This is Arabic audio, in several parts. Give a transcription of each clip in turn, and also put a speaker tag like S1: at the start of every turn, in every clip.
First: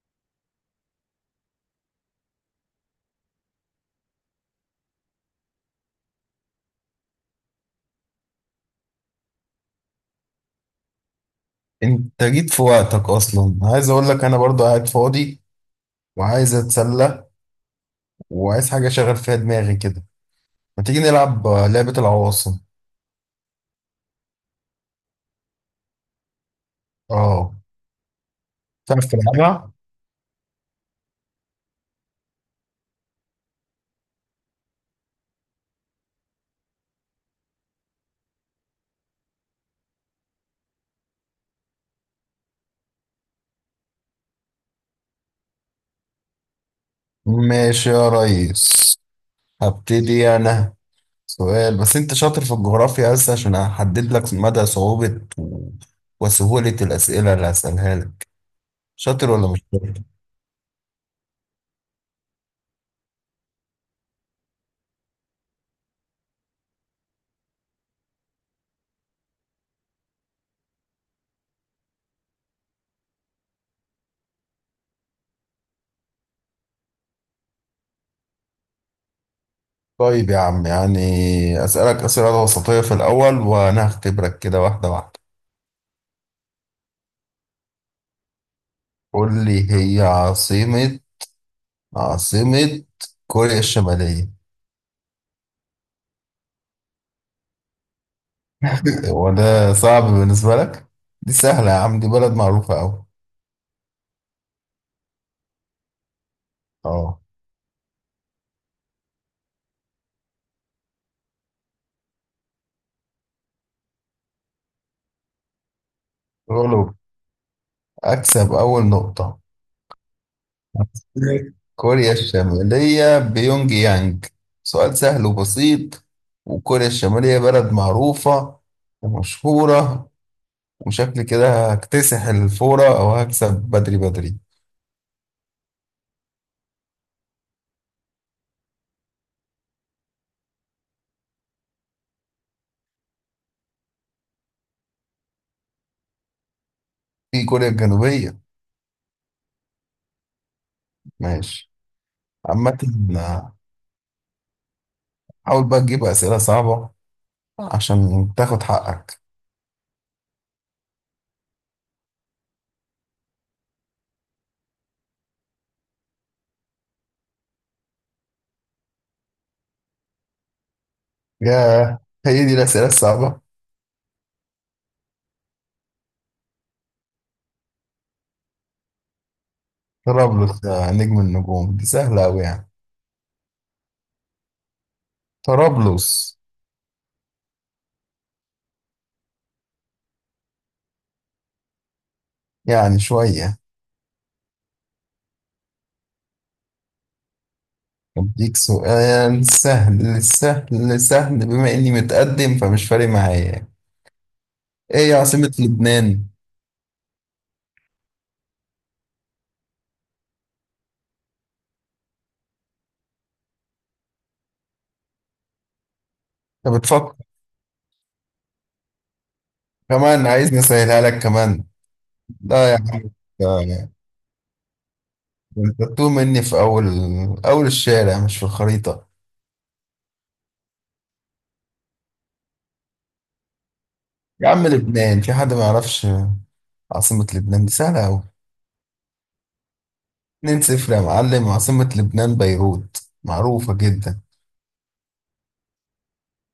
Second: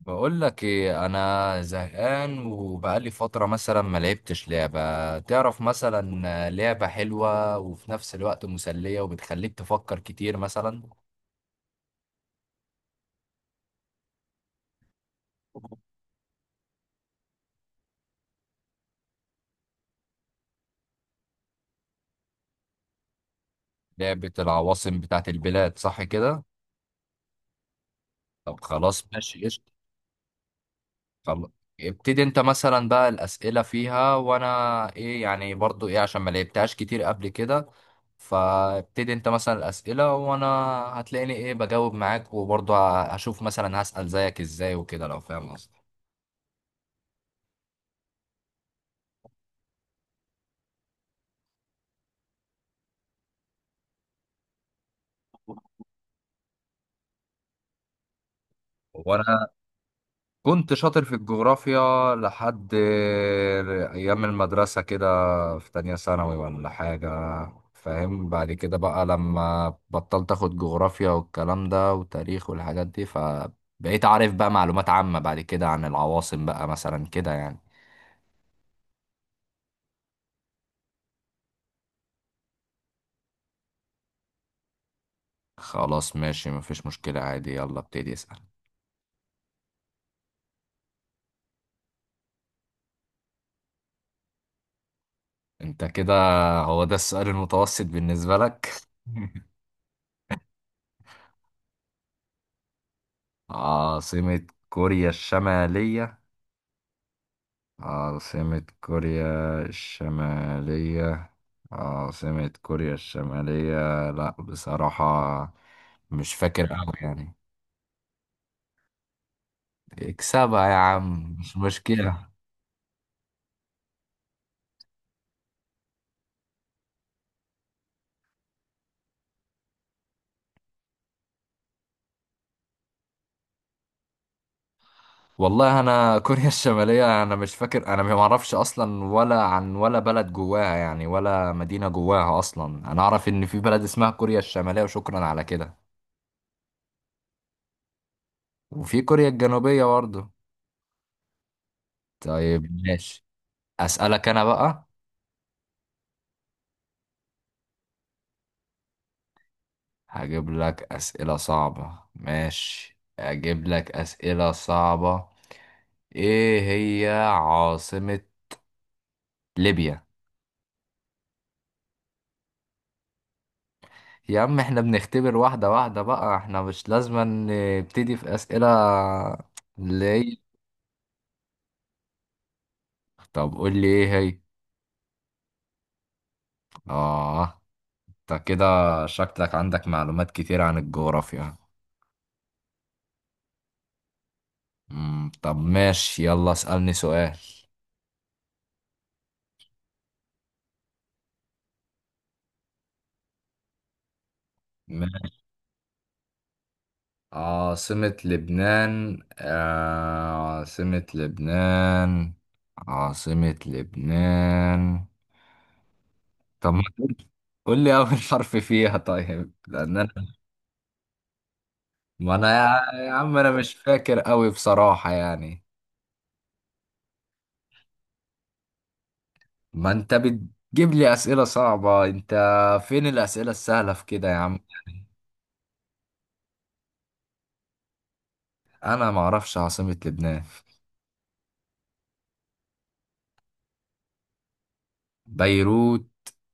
S1: بقول لك ايه، انا زهقان وبقالي فتره مثلا ما لعبتش لعبه. تعرف مثلا لعبه حلوه وفي نفس الوقت مسليه وبتخليك تفكر كتير مثلا.
S2: انت جيت في وقتك اصلا. عايز اقول لك انا برضو قاعد فاضي وعايز اتسلى وعايز حاجه اشغل فيها دماغي كده. ما تيجي نلعب لعبه العواصم.
S1: لعبه العواصم بتاعت البلاد صح كده؟
S2: اه،
S1: طب
S2: تعرف
S1: خلاص ماشي قشطة.
S2: تلعبها؟
S1: خل- ابتدي انت مثلا بقى الاسئله فيها وانا ايه يعني، برضو ايه عشان ما لعبتهاش كتير قبل كده. فابتدي انت مثلا الاسئله وانا هتلاقيني ايه بجاوب معاك، وبرضو هشوف مثلا هسال زيك ازاي وكده لو فاهم قصدي.
S2: ماشي يا ريس، هبتدي انا. سؤال، بس انت شاطر في الجغرافيا؟ بس عشان احدد لك مدى صعوبه وسهوله الاسئله اللي هسالها لك. شاطر
S1: وانا
S2: ولا مش شاطر؟
S1: كنت شاطر في الجغرافيا لحد ايام المدرسه كده، في تانية ثانوي ولا حاجه. فاهم بعد كده بقى لما بطلت اخد جغرافيا والكلام ده وتاريخ والحاجات دي، فبقيت عارف بقى معلومات عامه بعد كده عن العواصم بقى مثلا كده يعني.
S2: طيب يا عم، يعني اسالك اسئله وسطيه في الاول وانا هختبرك كده واحده واحده.
S1: خلاص ماشي مفيش مشكله عادي، يلا ابتدي اسال.
S2: قول لي، هي عاصمة كوريا الشمالية؟
S1: انت كده هو ده السؤال المتوسط بالنسبه لك؟
S2: وده صعب بالنسبة لك؟ دي سهلة يا عم، دي بلد معروفة أوي.
S1: عاصمه كوريا الشماليه.
S2: اه،
S1: عاصمة كوريا الشمالية. عاصمة كوريا الشمالية، لا بصراحة مش فاكر أوي
S2: قولوا،
S1: يعني.
S2: أكسب أول نقطة.
S1: اكسبها يا عم
S2: عاصمة
S1: مش
S2: كوريا
S1: مشكلة.
S2: الشمالية بيونج يانج، سؤال سهل وبسيط، وكوريا الشمالية بلد معروفة ومشهورة. وشكل كده هكتسح الفورة أو هكسب بدري بدري.
S1: والله أنا كوريا الشمالية أنا مش فاكر، أنا ما أعرفش أصلا ولا عن ولا بلد جواها يعني، ولا مدينة جواها أصلا. أنا أعرف إن في بلد اسمها كوريا الشمالية وشكرا على كده.
S2: في كوريا الجنوبية.
S1: وفي كوريا الجنوبية برضه.
S2: ماشي. عامة،
S1: طيب ماشي. أسألك أنا بقى.
S2: حاول بقى تجيب أسئلة صعبة عشان تاخد حقك.
S1: هجيب لك أسئلة صعبة، ماشي هجيب لك أسئلة صعبة. إيه هي عاصمة ليبيا؟
S2: ياه، هي دي الأسئلة الصعبة؟
S1: يا عم احنا بنختبر واحدة واحدة بقى، احنا مش لازم نبتدي في أسئلة اللي هي.
S2: طرابلس يا نجم النجوم، دي سهلة أوي يعني.
S1: طب قول لي إيه هي.
S2: طرابلس.
S1: آه، انت كده شكلك عندك معلومات كتير عن الجغرافيا.
S2: يعني شوية.
S1: طب ماشي يلا اسألني سؤال.
S2: أديك سؤال سهل سهل سهل، بما إني متقدم فمش فارق معايا. إيه يا عاصمة لبنان؟
S1: عاصمة لبنان، آه عاصمة لبنان. عاصمة لبنان. طب
S2: أنت
S1: ما
S2: بتفكر؟
S1: قول لي أول حرف فيها طيب، لأن أنا،
S2: كمان عايزني أسهلها لك كمان؟
S1: ما أنا
S2: لا يا
S1: يا
S2: عم،
S1: عم أنا
S2: ده-
S1: مش
S2: ده
S1: فاكر أوي بصراحة يعني.
S2: أنت بتوه مني في أول أول الشارع مش في الخريطة.
S1: ما أنت بتجيب لي أسئلة صعبة أنت، فين الأسئلة السهلة في كده يا
S2: يا
S1: عم
S2: عم
S1: يعني.
S2: لبنان، في حد ما يعرفش عاصمة لبنان؟ دي سهلة أوي.
S1: أنا ما أعرفش عاصمة لبنان.
S2: 2-0 يا معلم، عاصمة لبنان بيروت، معروفة جدا.
S1: بيروت؟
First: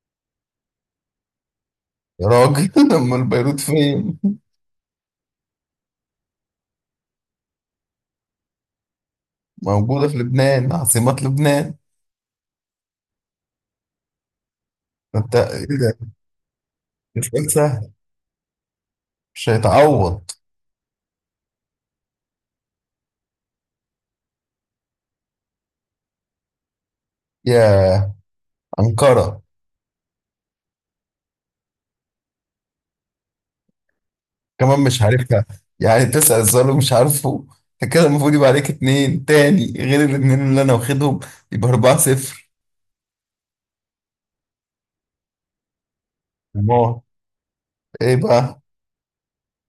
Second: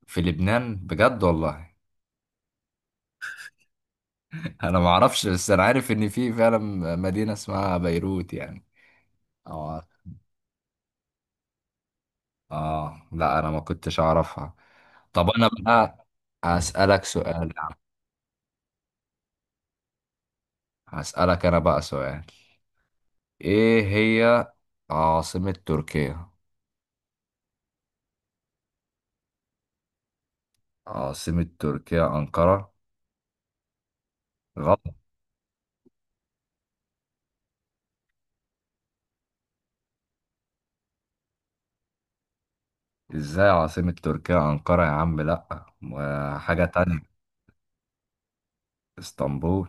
S1: في لبنان بجد والله؟
S2: يا راجل، أمال بيروت فين؟
S1: أنا ما أعرفش، بس أنا عارف إن في فعلا مدينة اسمها بيروت يعني. اه.
S2: موجودة في لبنان، عاصمة لبنان.
S1: اه لا انا ما كنتش اعرفها. طب
S2: أنت
S1: انا
S2: إيه ده؟
S1: بقى هسألك
S2: ده سؤال
S1: سؤال يا عم.
S2: سهل، مش هيتعوض.
S1: هسألك انا بقى سؤال. ايه هي عاصمة تركيا؟
S2: يا أنقرة.
S1: عاصمة تركيا أنقرة؟
S2: كمان
S1: غلط.
S2: مش عارفها؟ يعني تسأل سؤال ومش عارفه؟ أنت كده المفروض يبقى عليك اتنين تاني غير الاتنين اللي أنا واخدهم، يبقى 4-0.
S1: ازاي عاصمة تركيا أنقرة يا عم، لا ما حاجة
S2: الله،
S1: تانية.
S2: إيه بقى؟
S1: اسطنبول.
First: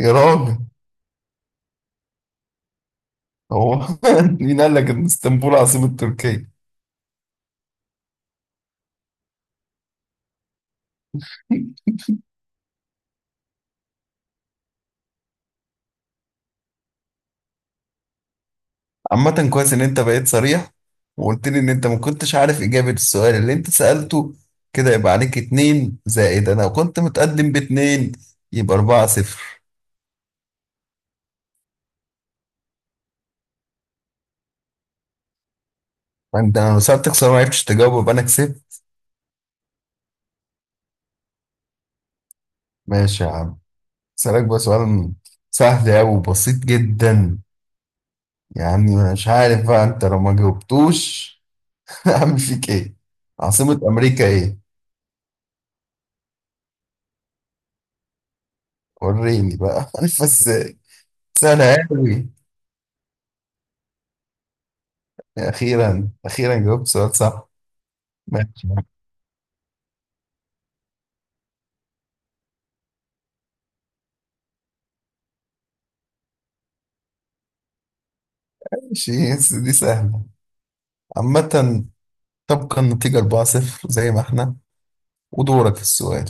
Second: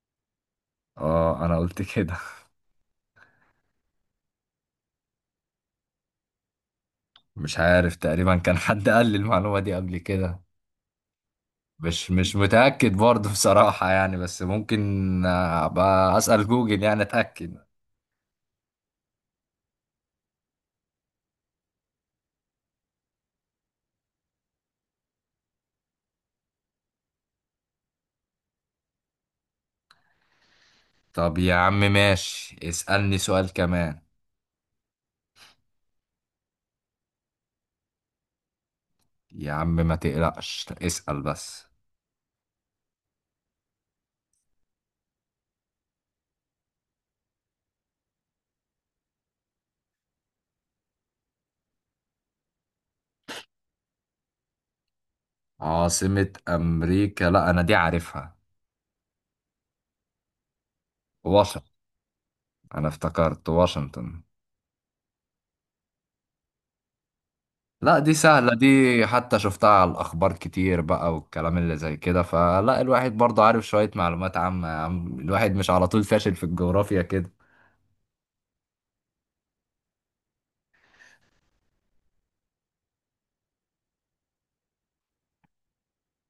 S2: يا راجل،
S1: اه انا قلت كده.
S2: هو مين قال لك إن اسطنبول عاصمة تركيا؟
S1: مش عارف تقريبا كان حد قال لي المعلومة دي قبل كده، مش متأكد برضه بصراحة يعني بس ممكن. ابقى أسأل جوجل يعني أتأكد.
S2: عامة كويس إن أنت بقيت صريح وقلت لي إن أنت ما كنتش عارف إجابة السؤال اللي أنت سألته. كده يبقى عليك اتنين زائد أنا كنت متقدم باتنين، يبقى أربعة صفر.
S1: طب يا عم ماشي، اسألني سؤال كمان.
S2: فأنت، أنا لو سألتك سؤال ما عرفتش تجاوبه يبقى أنا كسبت.
S1: يا عم ما تقلقش اسأل بس.
S2: ماشي يا عم، أسألك بقى سؤال سهل أوي وبسيط جدا. يعني مش عارف بقى أنت لو ما جاوبتوش هعمل فيك إيه. عاصمة أمريكا إيه؟
S1: عاصمة أمريكا؟ لا أنا دي عارفها.
S2: وريني بقى عارف إزاي.
S1: واشنطن.
S2: سهلة أوي.
S1: أنا افتكرت واشنطن.
S2: أخيرا أخيرا جاوبت سؤال صح.
S1: لا دي سهلة دي،
S2: ماشي.
S1: حتى شفتها على الأخبار كتير بقى والكلام اللي زي كده، فلا الواحد برضه عارف شوية معلومات عامة يا عم، الواحد مش على طول فاشل في الجغرافيا كده.
S2: ماشي بس دي سهلة. عامة، تبقى النتيجة 4-0 زي ما احنا، ودورك في السؤال.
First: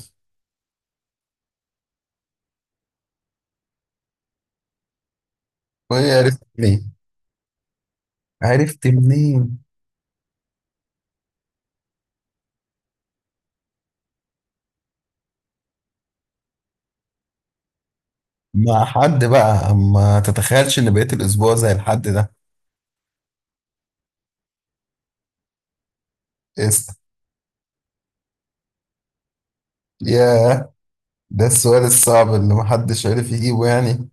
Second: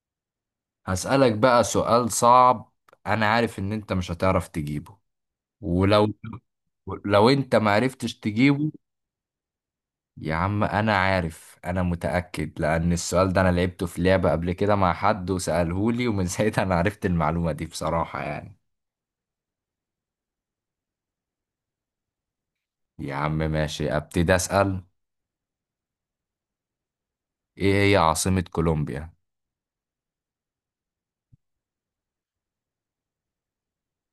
S1: هسألك بقى سؤال صعب، أنا عارف إن أنت مش هتعرف تجيبه.
S2: وهي
S1: ولو،
S2: عرفت منين؟
S1: لو أنت معرفتش تجيبه.
S2: عرفت منين؟
S1: يا عم انا عارف، انا متأكد لان السؤال ده انا لعبته في لعبة قبل كده مع حد وسألهولي، ومن ساعتها انا عرفت المعلومة دي بصراحة يعني.
S2: مع حد بقى؟ ما تتخيلش ان بقيت الاسبوع زي الحد ده.
S1: يا عم ماشي ابتدي اسأل.
S2: اسأل.
S1: ايه هي عاصمة كولومبيا؟
S2: ياه، ده السؤال الصعب اللي محدش عرف يجيبه يعني؟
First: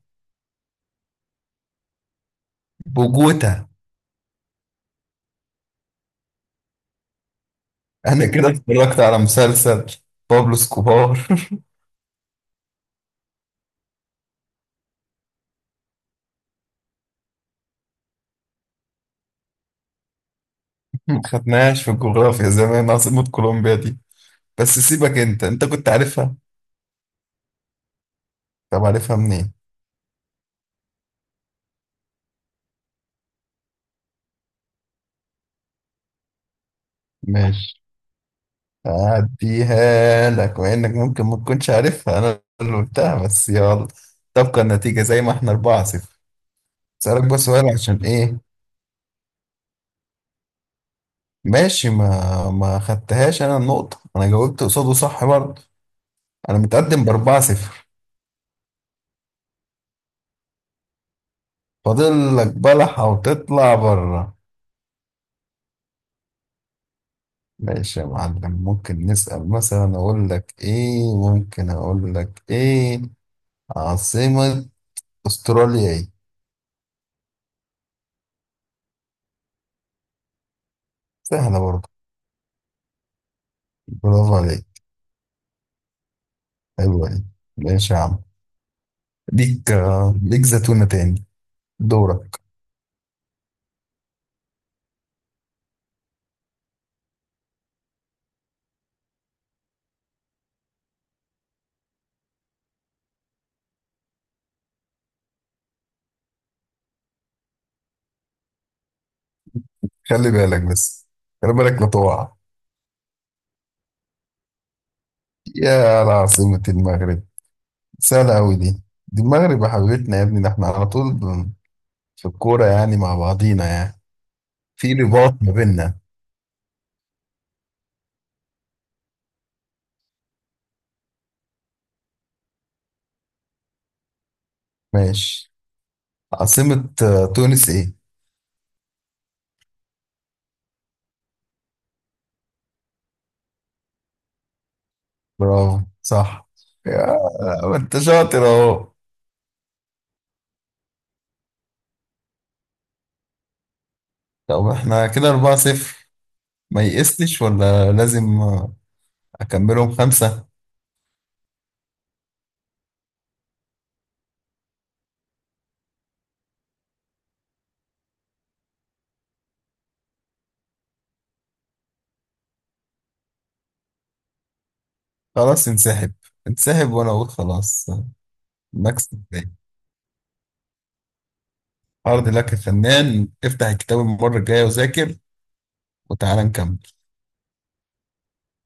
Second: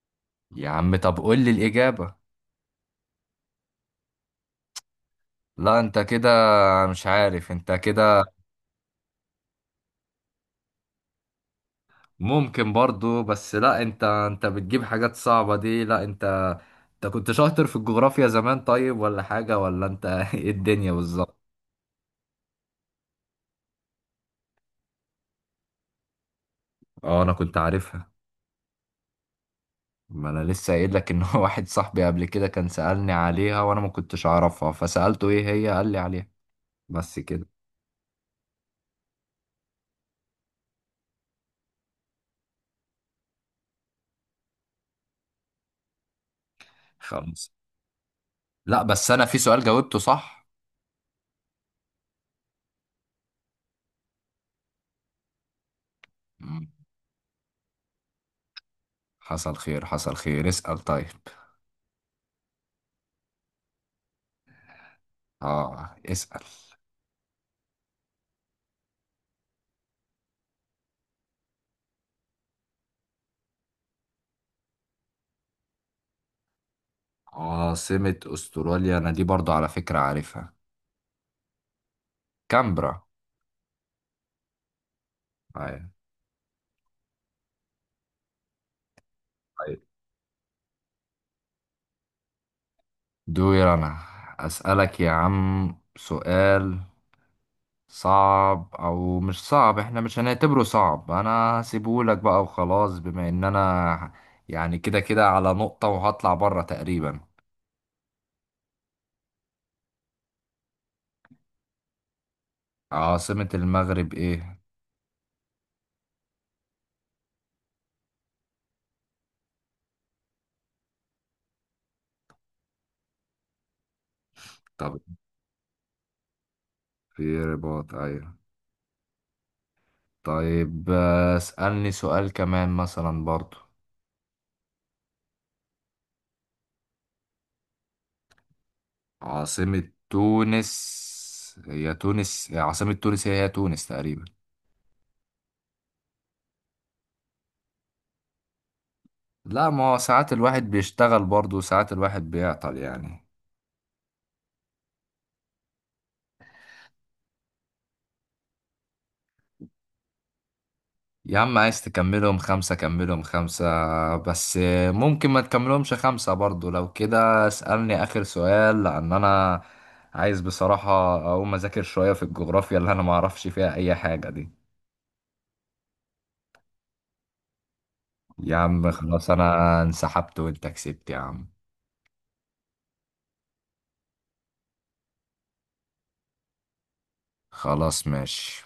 S1: يا عم طب قول لي الإجابة.
S2: بوجوتا.
S1: لا انت كده، مش عارف انت
S2: انا
S1: كده.
S2: كده اتفرجت على مسلسل بابلو سكوبار.
S1: ممكن برضو، بس لا انت، انت بتجيب حاجات صعبة دي، لا انت، انت كنت شاطر في الجغرافيا زمان طيب ولا حاجة، ولا انت ايه الدنيا
S2: ما
S1: بالظبط.
S2: خدناهاش في الجغرافيا زمان عاصمة كولومبيا دي. بس سيبك انت كنت عارفها.
S1: اه انا كنت عارفها.
S2: طب عارفها منين؟
S1: ما انا لسه قايل لك ان هو واحد صاحبي قبل كده كان سألني عليها وانا ما كنتش اعرفها، فسألته ايه هي قال لي عليها. بس كده.
S2: ماشي، هديها لك مع انك ممكن ما تكونش عارفها، انا اللي قلتها بس يلا. تبقى النتيجة زي ما احنا 4 0. اسألك بس
S1: خلاص.
S2: سؤال عشان ايه.
S1: لا بس انا في سؤال جاوبته صح.
S2: ماشي، ما خدتهاش انا النقطة، انا جاوبت قصاده صح برضه. انا
S1: مم.
S2: متقدم ب 4 0.
S1: حصل خير حصل خير، اسأل طيب.
S2: فاضل لك بلحة وتطلع بره.
S1: اه اسأل.
S2: ماشي يا معلم، ممكن نسأل مثلا، اقول لك ايه عاصمة استراليا ايه؟
S1: عاصمة استراليا، انا دي برضو على فكرة عارفها.
S2: سهلة برضه.
S1: كامبرا.
S2: برافو عليك.
S1: أيوة.
S2: حلوة دي. ماشي يا عم، ليك
S1: طيب.
S2: ليك زتونة تاني. دورك.
S1: دور انا. اسألك يا عم سؤال صعب او مش صعب، احنا مش هنعتبره صعب، انا هسيبهولك بقى وخلاص، بما ان انا يعني كده كده على نقطة وهطلع بره تقريبا.
S2: خلي بالك بس، خلي بالك لا تقع.
S1: عاصمة المغرب ايه؟
S2: العاصمة المغرب، سهلة أوي دي المغرب يا حبيبتنا يا ابني، ده احنا على طول في الكورة يعني مع بعضينا يعني، في
S1: طب
S2: رباط ما بيننا.
S1: في رباط، ايوه. طيب اسألني سؤال كمان مثلا برضو.
S2: ماشي. عاصمة تونس ايه؟
S1: عاصمة تونس؟ هي تونس، عاصمة تونس هي، هي تونس تقريبا.
S2: برافو صح. يا ما انت شاطر اهو.
S1: لا ما هو ساعات الواحد بيشتغل برضو، ساعات الواحد بيعطل يعني.
S2: طب احنا كده 4-0، ما يئستش ولا لازم، أكملهم خمسة.
S1: يا عم عايز تكملهم خمسة كملهم خمسة، بس ممكن ما تكملهمش خمسة برضو. لو كده اسألني آخر سؤال، لأن أنا عايز بصراحة أقوم أذاكر شوية في الجغرافيا اللي أنا معرفش فيها أي حاجة دي.
S2: خلاص انسحب، انسحب وانا اقول خلاص.
S1: يا عم
S2: نكسب
S1: خلاص
S2: تاني.
S1: أنا انسحبت وأنت كسبت يا عم.
S2: عرض لك يا فنان، افتح الكتاب المرة الجاية وذاكر، وتعالى نكمل.
S1: خلاص ماشي.